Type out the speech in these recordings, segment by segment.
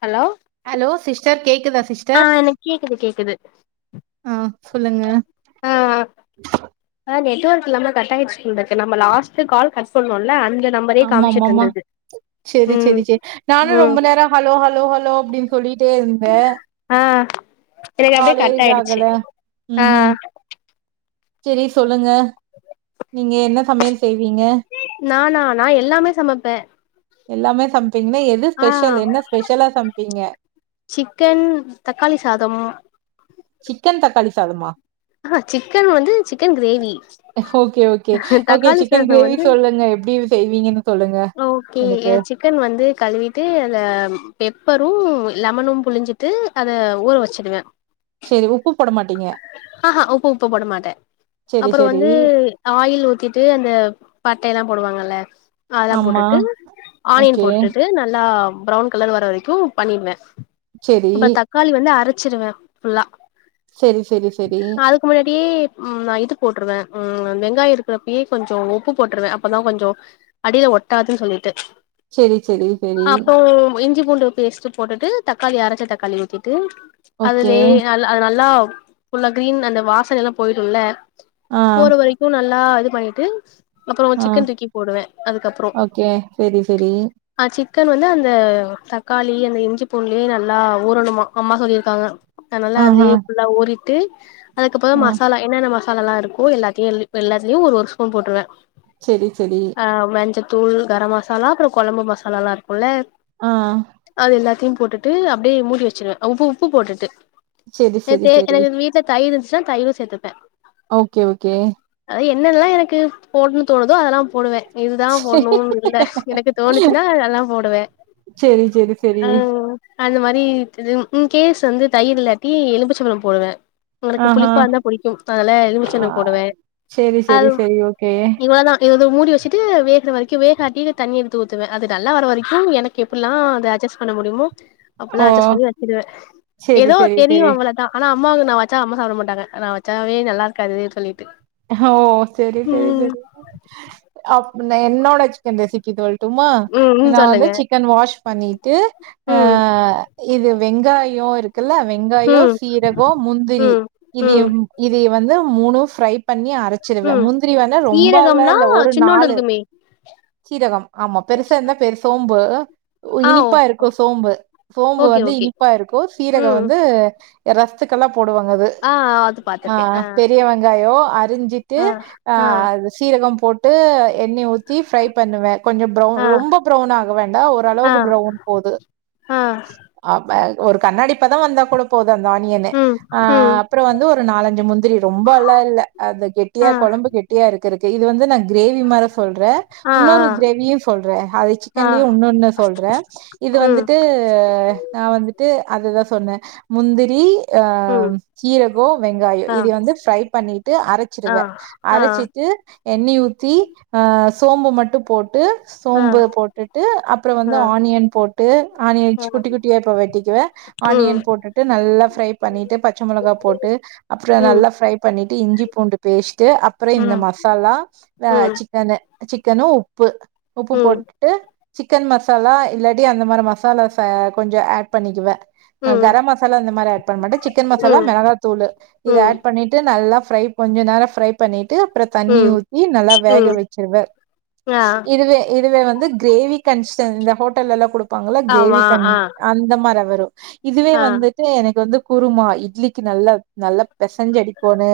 Hello hello sister கேக்குதா sis ஆ எனக்கு கேக்குது கேக்குது ஆ சொல்லுங்க. ஆ ஆ நெட்ஒர்க் இல்லாம கட் ஆயிச்சு போலா இருக்கு நம்ம லாஸ்ட் கால் கட் பண்ணேல அந்த நம்பரே ஆமா காமிச்சிட்டு ஆமாமா இருந்தது சேரி ம் சேரி சேரி நானு ம் ரொம்ப நேரோ ஹலோ ஹலோ ஹலோ அப்டின்னு சொல்லிட்டே இருந்தே ஆ இது அப்டியே கட் ஆயிடுச்சு இதாகல. ஆ சேரி சொல்லுங்க நீங்க என்ன சமயல் செய்வீங்க நானா நா எல்லாமே சமப்பே எல்லாமே சமப்பீங்கன்னா எது ஸ்பெஷல் என்ன ஸ்பெஷலா சமப்பீங்க சிக்கன் தக்காளி சாதம் சிக்கன் தக்காளி சாதமா ஆ ஆ சிக்கன் வந்து chicken gravy okay okay okay தக்காளி சிக்கன் சாதம் கிரேவி வந்து சொல்லுங்க எப்டி செய்வீங்கன்னு சொல்லுங்க ஓகே எனக்கு சிக்கன் வந்து கழுவிட்டு அத பெப்பரு லெமனு புழிஞ்சிட்டு அத ஊற வச்சுடுவே சேரி உப்பு போட மாட்டீங்க ஆ ஆ உப்பு உப்பு போட மாட்டே சரி, அப்புறோ சரி. வந்து ஆயில் ஊத்திட்டு அந்த பட்டைய எல்லா போடுவாங்கல்ல அதலா ஆமா. போட்டுட்டு ஓகே. ஆனியன் போட்டுட்டு நல்லா ப்ரௌன் கலர் வர வரைக்கு பண்ணிடுவே சேரி அப்புறோ தக்காளி வந்து அரைச்சிருவே ஃபுல்லா சேரி சேரி சேரி அதுக்கு முன்னாடியே ம் நா இது போட்டுருவே ம் வெங்காயம் இருக்கிறப்பயே கொஞ்சோ உப்பு போட்டுருவே அப்பதா கொஞ்சோ அடியில ஒட்டாதுன்னு சொல்லிட்டு செரி செரி செரி அப்போம் இஞ்சி பூண்டு பேஸ் ட்டு போட்டுட்டு தக்காளி அரச்ச தக்காளி ஊத்திட்டு ஓகே அதுலே நல்ல அது நல்லா ஃபுல்லா கிரீன் அந்த வாசனை எல்லா போயிடுல்ல ஆ போற வரைக்கு நல்லா இது பண்ணிட்டு அப்றோ ஆ சிக்கன் தூக்கி போடுவே அதுக்கப்புறோ ஓகே செரி செரி ஆ சிக்கன் வந்து அந்த தக்காளி அந்த இஞ்சி பூண்டுலயே நல்லா ஊறணுமா அம்மா சொல்லியிருக்காங்க அதனால ஆஹா அதுலயே ஃபுல்லா ஊரிட்டு அதுக்கப்புறோ ஆ மசாலா என்னென்ன மசாலல்லா இருக்கோ எல்லாத்தையு எல்லாத்தலயு ஒரு ஒரு ஸ்பூன் போட்டுருவே சேரி சேரி ஆ மஞ்சத்தூள் கரம் மசாலா அப்றோ கொழம்பு மசாலால்லா இருக்கும்ல ஆ அது எல்லாத்தையு போட்டுட்டு அப்டியே மூடி வச்சிருவே உப்பு உப்பு போட்டுட்டு சேரி சேரி சேரி எங்க வீட்டுல தயிர் இருந்துச்சுன்னா தயிரு சேத்துப்பே ஓகே ஓகே அது என்னெல்லா எனக்கு போட்ன்னு தோணுதோ அதெல்லா போடுவே இதுதா போட்ணும்னு இல்ல எனக்கு தோணுச்சுன்னா எல்லா போடுவே சேரி சேரி சேரி அ அந்த மாரி இது இன்கேஸ் வந்து தயிர் இல்லாட்டி எலும்புச்சம்பழம் போடுவே உங்களுக்கு ஆஹா புளிப்பா இருந்தா புடிக்கு அதனால எலுமிச்ச ஆ போடுவே செரி அது செரி செரி ஓகே இவ்ளதா இத வந்து மூடி வச்சிட்டு வேகர வரைக்கு வேகாட்டி தண்ணி எடுத்து ஊத்துவே அது நல்லா வர வரைக்கு எனக் எப்டிலா அத அட்ஜெஸ்ட் பண்ண முடியுமோ ஓ அப்டில்லா அட்ஜஸ்ட் பண்ணி வச்சுடுவே செரி ஏதோ செரி தெரியு செரி அவ்ளதா ஆனா அம்மாவுக்கு நா வச்சா அம்மா சாப்பிட மாட்டங்க நா வச்சாவே நல்லா இருக்காது சொல்லிட்டு ஓ சேரி சேரி ம் சேரி அப் என்னோட சிக்கன் ரெசிபி சொல்ட்டுமா ம் ம் நா வந்து சொல்லுங்க சிக்கன் வாஷ் பண்ணி து ஆ ம் இது வெங்காயோ இருக் குல்ல ம் வெங்காயோ சீரகோ முந்திரி ம் ம் இதயும் இதய வந்து மூணு ஃப்ரை பண்ணி அரைச்சிருவே ம் முந்திரி வந்து ரொம்பல்லா சீரகம்னா இல்ல ஒரு சின்னோண்டு நாலு இருக்குமே சீரகம் ஆமா பெருசா இருந்தா பெரு சோம்பு ஆ ஓ இனிப்பா இருக்கு சோம்பு சோம்பு ஓகே வந்து ஓகே இனிப்பா இருக்கு சீரகோ ம் வந்து ரஸத்துக்கெல்லா போடுவாங்க அது ஆ அது ஆ பாத்திருக்கே பெரிய வெங்காயோ செஞ்சிட்டு ஆ அது சீரகோ போட்டு எண்ணெய ஊத்தி ஃப்ரை பண்ணுவே கொஞ்சோ ப்ரௌன் ஆ ரொம்ப ப்ரௌன் ஆக வேண்டா ஆ ஓரளவுக்கு ப்ரௌன் போது ஆ அப்ப ஒரு கண்ணாடி பதோ வந்தா கூடோ போதோ அந்த ஆனியனு ம் அ ம் அப்றோ வந்து ஒரு நாலஞ்சி முந்திரி ரொம்பல்லா இல்ல அது ஆ கெட்டியா கொழம்பு கெட்டியா இருக்கருக்கு இது வந்து நா கிரேவி மாரி சொல்ற ஆ ஆ இன்னொரு கிரேவி கிரேவியு சொல்ற அது ஆ சிக்கன்லயு இன்னோன்னு சொல்ற இது ம் வந்துட்டு நா வந்துட்டு அதுதா சொன்னே முந்திரி ஆ ம் சீரகோ வெங்காயோ ஆ இது வந்து ஃப்ரை பண்ணிட் ட்டு ஆ அரச்சிருவே ஆ அரைச்சிட்டு எண்ணெய் ஊத்தி ஆ சோம்பு மட்டு போட்டு ஆ ஆ சோம்பு போட்டுட்டு அப்றோ வந்து ஆ ஆனியன் போட்டு ஆனியன் வெச்ச குட்டி குட்டியா இப்போ வெட்டிக்குவே ஆனியன் ம் போட்டுட்டு நல்லா ஃப்ரை பண்ணிட்டு பச்ச மொளகாய் போட்டு அப்றோ ம் நல்லா ஃப்ரை பண்ணி டு இஞ்சி பூண்டு பேஸ்ட்டு அப்றோ இந்த ம் மசாலா வே ம் சிக்கனு சிக்கனு உப்பு உப்பு ம் போட்டு ட்டு சிக்கன் மசாலா இல்லாட்டி அந்த மாரி மசாலாஸ கொஞ்சோ ஆட் பண்ணிக்குவே ம் கரம் மசாலா இந்த மாரி ஆட் பண்ண மாட்ட சிக்கன் ம் மசாலா மெளகா தூளு இத ம் ஆட் பண்ணிட்டு நல்லா ப்ரை கொஞ்ச நேரோ ப்ரை பண்ணிட்டு அப்றோ தண்ணி ம் ஊத்தி நல்லா வேக ம் வெச்சிருவே ஆ இதுவே இதுவே வந்து கிரேவி கன்ஷன் இந்த ஹோட்டல்லா குடு பாங்ளா ஆமா கிரேவிங் கன் ஆ அந்த மாரி வரு இதுவே ஆ வந்து இதுவே எனக்கு வந்து குருமா இட்லிக்கு நல்லா நல்லா பெசைஞ்சி அடிக்கோனோ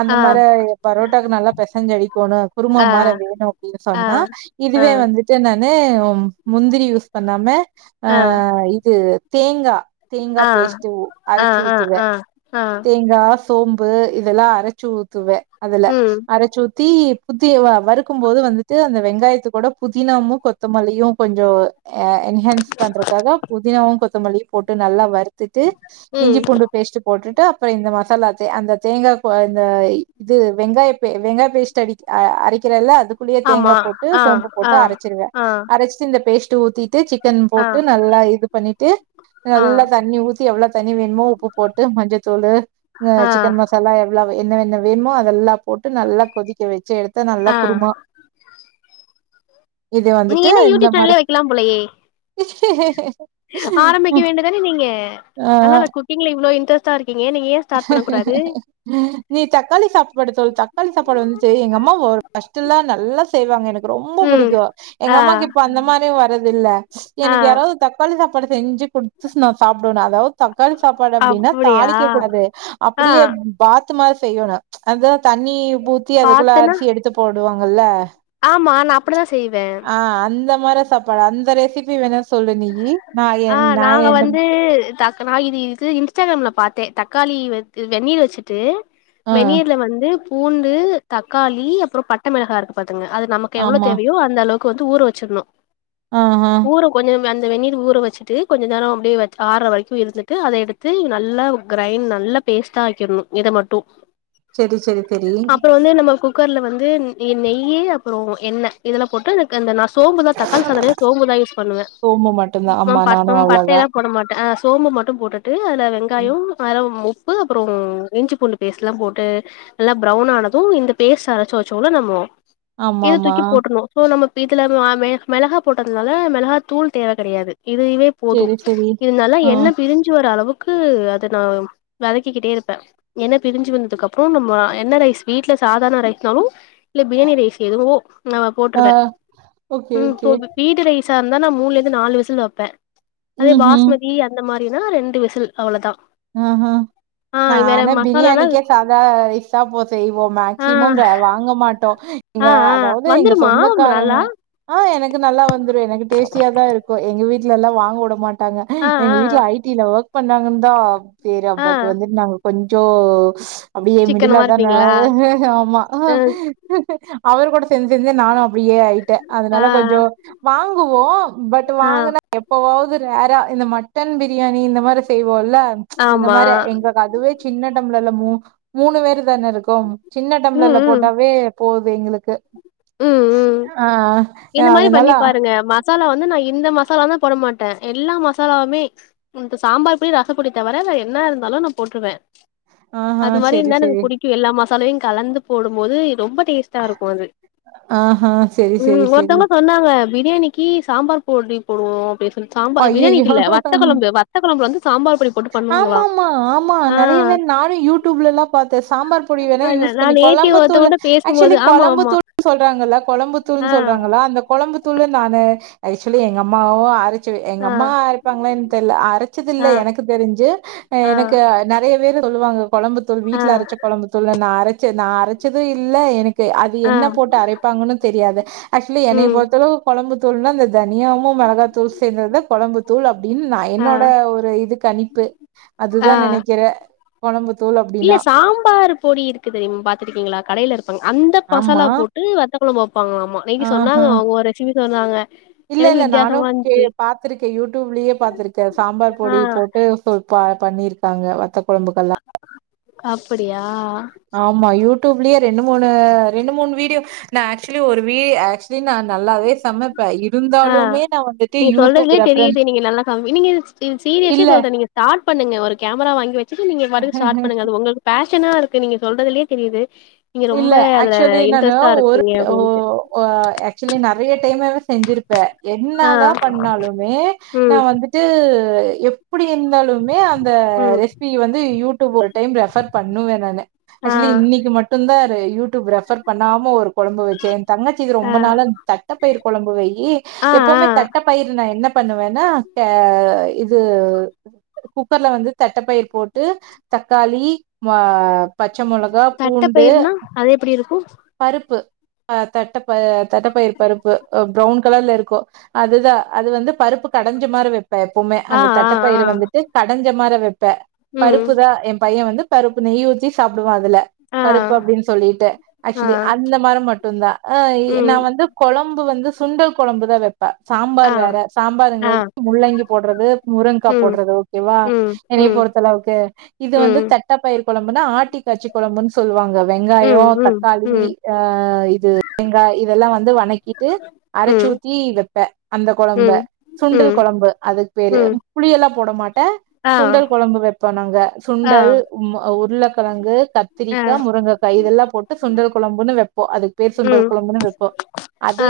அந்த ஆ மாரி பரோட்டாக்கு நல்லா பெசஞ்சி அடிக்கணோ குருமா ஆ மாரி வேணு அப்டின்னு ஆ சொன்னா இதுவே வந்து இதுக்கு நானே முந்திரி யூஸ் பண்ணாம ஆ இது தேங்கா தேங்கா ஆ ஆ பேஸ்ட் ஆ அரச்சி ஆ ஊத்துவே ஆ ஆ தேங்கா சோம்பு இதெல்லா அரைச்சி ஊத்துவே அதுல ம் அரச்சி ஊத்தி ஊத்தியல்ல வறுக்கும் போது வந்துட்டு அந்த வெங்காயத்து கூட புதினாமு கொத்தமல்லியு கொஞ்சோ அ என்ஹான்ஸ் பண்றதுக்காக புதினாவு கொத்தமல்லியு போட்டு நல்லா வறுத்துட்டு இஞ்சி ம் பூண்டு பேஸ்ட் போட்டுட்டு அப்றோ இந்த மசாலா தே அந்த தேங்காகு இந்த இது வெங்காய பே வெங்கா பேஸ்ட் அடி அரைக்கிறல்ல அது புளிய ஆமா தேங்கா போட்டு ஆ போம்பு ஆ போட்டு அரைச்சிறுவே ஆ அரச் சி இந்த பேஸ்ட் ஊத்திட்டு சிக்கன் ஆ போட்டு நல்லா இது பண்ணிட்டு ஆ நல்லா தண்ணி ஊத்த தி எவ்ளோ தண்ணி வேணுமோ உப்பு போட்டு மஞ்சத்தூளு அ ஆ சிக்கன் மச சாலா எவ்ளவு என்ன என்ன வேணுமோ அதெல்லா போட்டு நல்லா கொதிக்க வெச்சி எடுத்த நல்லா ஆ குருமா இது நீங்க வந்துட்டு என்ன இந்த யூடியூப் மாரி சேனலே வைக்கலாம் போலயே ஆரம்பிக்க வேண்டி தானே நீங்க ஆ நல்லா தா குக்கிங்ல இவ்ளோ இன்ட்ரெஸ்டா இருக்கீங்க நீங்க ஏ [inaudible] நீ தக்காளி சாப்பாடு தொல் தக்காளி சாப்பாடு வந்ட்டு எங்க அம்மா ஒ பஸ்டுல்லா நல்லா செய்வாங்க எனக்கு ரொம்ப ம் புடிக்கு எங்க ஆ அம்மாக்கு இப்ப அந்த மாதி வரது இல்ல ஆ எனக்கு யாராவது தக் காளி சாப்பாடு செஞ்சு குடுத்துஸ் நா சாப்புடுவே அதாவது தக்காளி சாப்பாடு அப்படினா அப்டியா தாலிக்கு கூடாது ஆ அப்டியே பாத்து மாதி செய்யணு அதா தண்ணி ஊத்தி அதுக்குள்ள பாத்துன்னா அரிசி எடு து போடுவாங்கல்ல ஆமா நா அப்டிதா செய்வே ஆ அந்த மாரே சாப்பாடு அந்த ரெசிபி வேணு ஆ நாங்க வந்து த நா இதி து இன்ஸ்டாகிராம்ல பாத்தே தக்காளி வெ வெந்நீர் வச்சுட்டு ஆ வெந்நீர்ல வந்து பூண்டு தக்காளி அப்றோ பட்ட மிளகா இருக்கு பாத்துங்க அது நமக்கு எவ்வளவு ஆமா தேவயோ அந்த அளவு கு வந்து ஊற வச்சுர்ணு ஆ ஆ கொஞ்சம் அந்த வெந்நீர் ஊற வச்சுட்டு கொஞ்ச நேரோ அப்டியே வச்ஆற வரைக்கு இருந்துட்டு அதை எடுத்து நல்ல கிரைண்ட் நல்ல பேஸ்டா ஆக்கிர்னு இத மட்டு செரி செரி செரி அப்புற வந்து நம்ம கு கர்ல வந்து நெய் அப்புறோ எண்ண இதெல்லா போட்டு கு அந்த நாஸ் சோம்புதா தக்காளி சாதனே சோம்புதா யூஸ் பண்ணுவே சோமு மட்டுந்தா ம் ஆமா ப நானு ம் பட்ட அவ்ளோதா எல்லா போ ட மாட்டே அ சோம்பு மட்டு போட்டுட்டு அதுல வெங்காயம் அற உ பு அப்புறோ இஞ்சி பூண்டு பேஸ்ட்லா போட்டு நல்லா ப்ரௌன் ஆனது இந்த பேஸ்ட் அரச்சு வச்சோ ல நம்மோ ஆமா இது ஆமா தூக்கி போட்றணு சோ நம்ம இதுல அ மெ மெளகா போட்டதுனால மெள னா தூள் தேவ கெடயாது இதுவே போது செரி செரி இது நல்லா ஆ எண்ண பிரிஞ்சு வர அளவு கு அத நா வதக்கிக்கிட்டே இருப்ப எண்ண பிரிஞ்சு வந்ததுக்கு அப்புற நம்ம என்ன ரைஸ் வீட்ல சாதாரண ரைஸ்னாலு இல்ல பிரியாணி ரைஸ் எதுவோ நான் ஆ போட்ருவே ஓகே ம் ஓகே போ வீடு ரைசா இருந்தா நா மூண்லருந்து நாலு விசில் வெப்பே அதே ம் ம் பாஸ்மதி அந் இந்த மாரினா ரெண்டு விசில் அவ்ளோ தா ஆ ஹா நான மசாலானா பிரியாணிக்கே சாதா ரைஸ்தா போ செய்வோ ஆ மேக்சிமோ வாங்க மாட் டோ இங்க ஆ ஆ அதாவ்து எங்க வந்துருமா நல்லா சொந்தக்காரவுங்க ஆ எனக்கு நல்லா வந்துரு எனக்கு டேஸ்டியா தா இருக்கு எங்க வீட்லலா வாங்க வுட மாட் டாங்க ஆ எங்க ஆ வீட்ல ஐடில ஒக் பண்ணாங்கன் தா பேரு அ ஆ பட் வந்துட் நாங்க கொஞ்சோ ஸ் அப்டியே மிடிலா சிக்கனமா தான இருப்பீங்களா ஆமா ஆ அவர் கூட சேந்து சேந்து நானு அப்டியே ஆயி டே ஆ அதனால ஆ கொஞ்சோ வாங்குவோ பட் ஆ வாங்குனா எப்பவாவது ரேரா இந்த மட்டன் பிரியாணி இந்த மாரி செய்வோல அந்த ஆமா மார எங்க அதுவே சின்ன டம்ளர் ல மூணு மூணு பேர் தானே இருக்கோ சின்ன டம்ளர் ம் ல ம் போட்டாவே போது எங்களுக்கு ம் ம் ஆ இது மாரி அதனால பண்ணி பாருங்க மாஸ் சாலா வந்து நா இந்த மசாலா தா போட மாட்டே எல்லா மசாலாவுமே இந்த சாம்பார் பொடி ரசப்பொடி தவர நா என்ன இருந்தாலு நா போட்ருவே ஆஹா அது மாரி செரி இருந்தா எனக்கு செரி புடிக்கு எல்லா மசாலாவயு கலந்து போடும் போது ரொம்ப டேஸ்டாருக்கு அது ஆ ஹா ம் ஒருத்தவங்க சொன்னாங்க பிரியாணிக்கு சாம்பார் பொடி போடுவோ அப்டின்னு சொல் சாம்பார் அய்யய்யோ பிரியாணிக்கில்ல வத்த கொழம்பு வத்த கொழம்புல வந்து சாம்பார் பொடி போட்டு பண்ணுவாங்களா அ நானு யூடியூப்லல்லா பாத்தே சாம்பார் பொடி வேனா அது யூஸ் நா பண்ணி நேத்தி கொழம்புத்தூள் ஒருத்தவங்கள்ட்ட பேசும்போது அக்சுவலி ஆமா ஆமா கொழம்புத்தூள் சொல்றாங்கல்ல ஆ கொழம்புதூள்னு சொல்றாங்கள அந்த கொழம்புதூளு நானு ஆக்சுவ்லி எங்க அம்மாவு அரச் ச்சு எங்க ஆ அம்மா அரெப்பாங்களா என் தெர்ல அரச்சதில்ல ஆ எனக்கு தெரிஞ்சு ஆ எனக்கு நெறைய பேரு சொல்லுவாங்க கொழம்பு தூள் ஆ வீட்ல அரச்ச கொழம்புத்தூள் நா அரச்ச நா அரச்சது இல்ல எனக்கு கெ அது ஆ என்ன போட்டு அரைப்பாங்கன்னு தெரியாது ஆக்சொலி ம் என்னய பொறுத்தள கொழம்பு தூள்னா இந்த தனியாவு மெளகா தூளு சந்தது தா கொழம்பு தூள் தூள் அப்டின் நா ஆ என்னோட ஒரு இது கணிப்பு ஆ அதுதா நெனக்கிறே கொழம்பு தூள் அப் இல்ல சாம்பாரு பொடி இருக்குது நிங் பாத்துருக்கீங்களா கடைல இருக் பாங்க அந்த ஆமா மசாலா போட்டு வத்த கொழம்பு வப்பாங்களாமா அன்னக்கி ஆஹா சொன்னாங்க அவுங்க ஒரு ரெசிபி சொன்னாங்க இல்ல எனக்கு இல்ல நானு வித்தியாசமா கே இருந்துச்சு பாத்துருக்கே யூடூப்லயே பாத்துருக்கே சாம்பார் ஆ பொடி போட்டு போ ப பண்ணிருக்காங்க வத்த கொழம்புகெல்லா அப்புடியா ஆமா யூடூப்லயே ரெண்டு மூனு ரெண்டு மூன் வீடியோ நா ஆக்ச்சொலி ஒரு வீ ஆக்சொலி நா நல்லாவே சமைப்பே அ இருந்தாலுமே நா வந்துட்டு நீங்க யூடியூப் சொல்றதுலே தெரியுது ரெஃபரன்ஸ் நீங்க நல்லா சமை நீங்க சீரியஸ்லி இல்ல சொல்றே நீங்க ஸ்டார்ட் பண்ணுங்க ஒரு கேமரா வாங்கி வச்சிட்டு நீங்க பாட்டுக்கு ஸ்டார்ட் பண்ணுங்க அது ஒங்க பேஷனா இருக்கு நீங்க சொல்றதுலே தெரியுது நீங்க ரொம்ப இல்ல அதுல ஆக்சுவலி நானு இன்ட்ரெஸ்ட்டா ஒரு இருக்கீங்க ஓ அப்டின்ட்டு ஆ ஆக்ச்சொலி நெறைய டைமாவ செஞ்சிரு ப்பே ஆ என்னாதா பண்ணாலுமே நா ம் வந்துட்டு எப் எப்புடி இருந்தாலுமே அந்த ம் ரெஸ் ப்பி வந்து யூடூப் ஒரு டைம் ரெஃபர் பண்ணுவே நானு ஆ ஆக்சொலி இன்னெக்கி மட் ட்டு தாரு யூடூப் ரெஃபர் பண்ணாம ஒரு கொழம்பு வச்சே என் தங்கச்சிக்கி ஆ ரொம்ப நாளா தட்ட பயிறு கொழம்பு வையி ஆ ஆ எப்பவுமே தட்ட பயிறு நா என்ன பண்ணுவேன்னா அ இது குக்கர்ல வந்து தட்டப்பயிர் போட்டு தக்காளி ஆ பச்ச மொளகா பூண் பயிர்னா அது எப்டி இருக்கு பருப்பு அ தட்டப்ப தட்டப்பயிர் பருப்பு ப்ரவுன் கலர்ல இருக்கு அதுதா அது வந்து பருப்பு கடஞ்ச மாரி வெப்பே எப்போமே ஆ அந்த ஆ தட்ட ஆ பயிரு வந்துட்டு கடஞ்ச மாரி வெப் ப்பே ம் பருப்பு தா எ பையெ வந்து பருப்பு நெய் ஊத்தி சாப்டுவா அதுல ஆ பருப்பு அப்டின்னு சொல்லிட்டு ஆ ஆக்சொலி அந்த மாரி மட்டுந் தா நா ம் வந்து கொழம்பு வந்து சுண்டல் கொழம்பு தா வெப் பெ சாம்பார் ஆ வேற ஆ சாம்பாருங்கிறது முள்ளங்கி போடுறது முருங்கா ம் போடுறது ஓகேவா ம் என்னைய ம் பொறுத்தளவுக்கு இது வந்து ம் தட்டப்பயிர் குழம்புன்னா ஆட்டி காட்சி கொழம்புன் சொல்லுவாங்க வெங்காயொ ம் ம் தக்காளி ம் அ இது வெங்கா இதெல்லா வந்து வணக்கிட்டு ம் அரச்சூத்தி வெப்பெ அந்த கொழம்ப ம் சுண்டல் ம் கொழம்பு அதுக்கு பேரு ம் புளியெல்லா போட மாட்டே ஆ சுண்டல் கொழம்பு வொப்போ நாங்க ஆ சுண்டல் ம்ம உருளக்கெழங்கு ஆ கத்திரிக்கா முருங்கக்கா இதெல்லா போட்டு சுண்டல் கொழம்புன்னு வெப்போ அதுக்கு பேர் சுண்டல் ம் குழம்புன்னு வெப்போ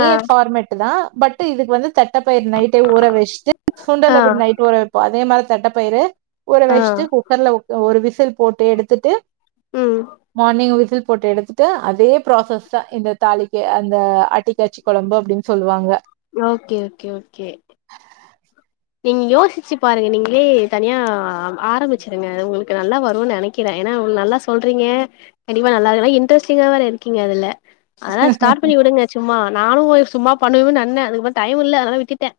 ஆ ஃபார்மெட்டு தா பட்டு இதுக்கு வந்து த தட்டப்பயிறு நைட்டே ஊற வெச்ட்டு சுண்டல ஆ எப்டி நைட் ஊற வெப்போ அதே மாதிரி தட்டப்பயிறு ஊற ஆ வச்ட்டு குக்கர்ல ஒரு விசில் போட்டு எடுத்துட்டு ம் மார்னிங் விசில் போட்டு எடுத்துட்டு அதே ப்ராசஸ் தா இந்த தாளிக்க அந்த அட்டி காச்சி கொழம்பு அப்டின் சொல்லுவாங்க ஓகே ஓகே ஓகே நீங்க யோசிச்சு பாருங்க நீங்ளே தனியா ஆரம்பிச்சுருங்க உங்குளுக்கு நல்லா வருன் நெனைக் கிறே எனா வு நல்லா சொல்றீங்கே கண்டிப்பா நல்லாத இன்ட்ரெஸ்டிங்கா வேற இருக்கீங்க அதுல அதலா ஸார்ட் பண்ணி விடுங்க சும்மா நானு ஒ சும்மா பண்ணுவுமேனன்னே அதுக்குப்ப டைமில்ல அதனாலா விட்டுட்டே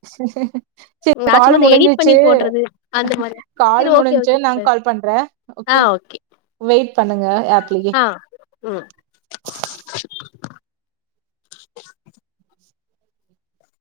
[inaudible] சே நா கால் சும்மா இந்த எடிட் பண்ணி முடிஞ்சிச்சு போடுறது அந்த மாரி கால் சரி ஓகே ஓகே முடிஞ்சு நாங் சிஸ்டர் கால் பண்றே ஓகே வெயிட் பண்ணுங்க ஆப்லியே ஆ ம்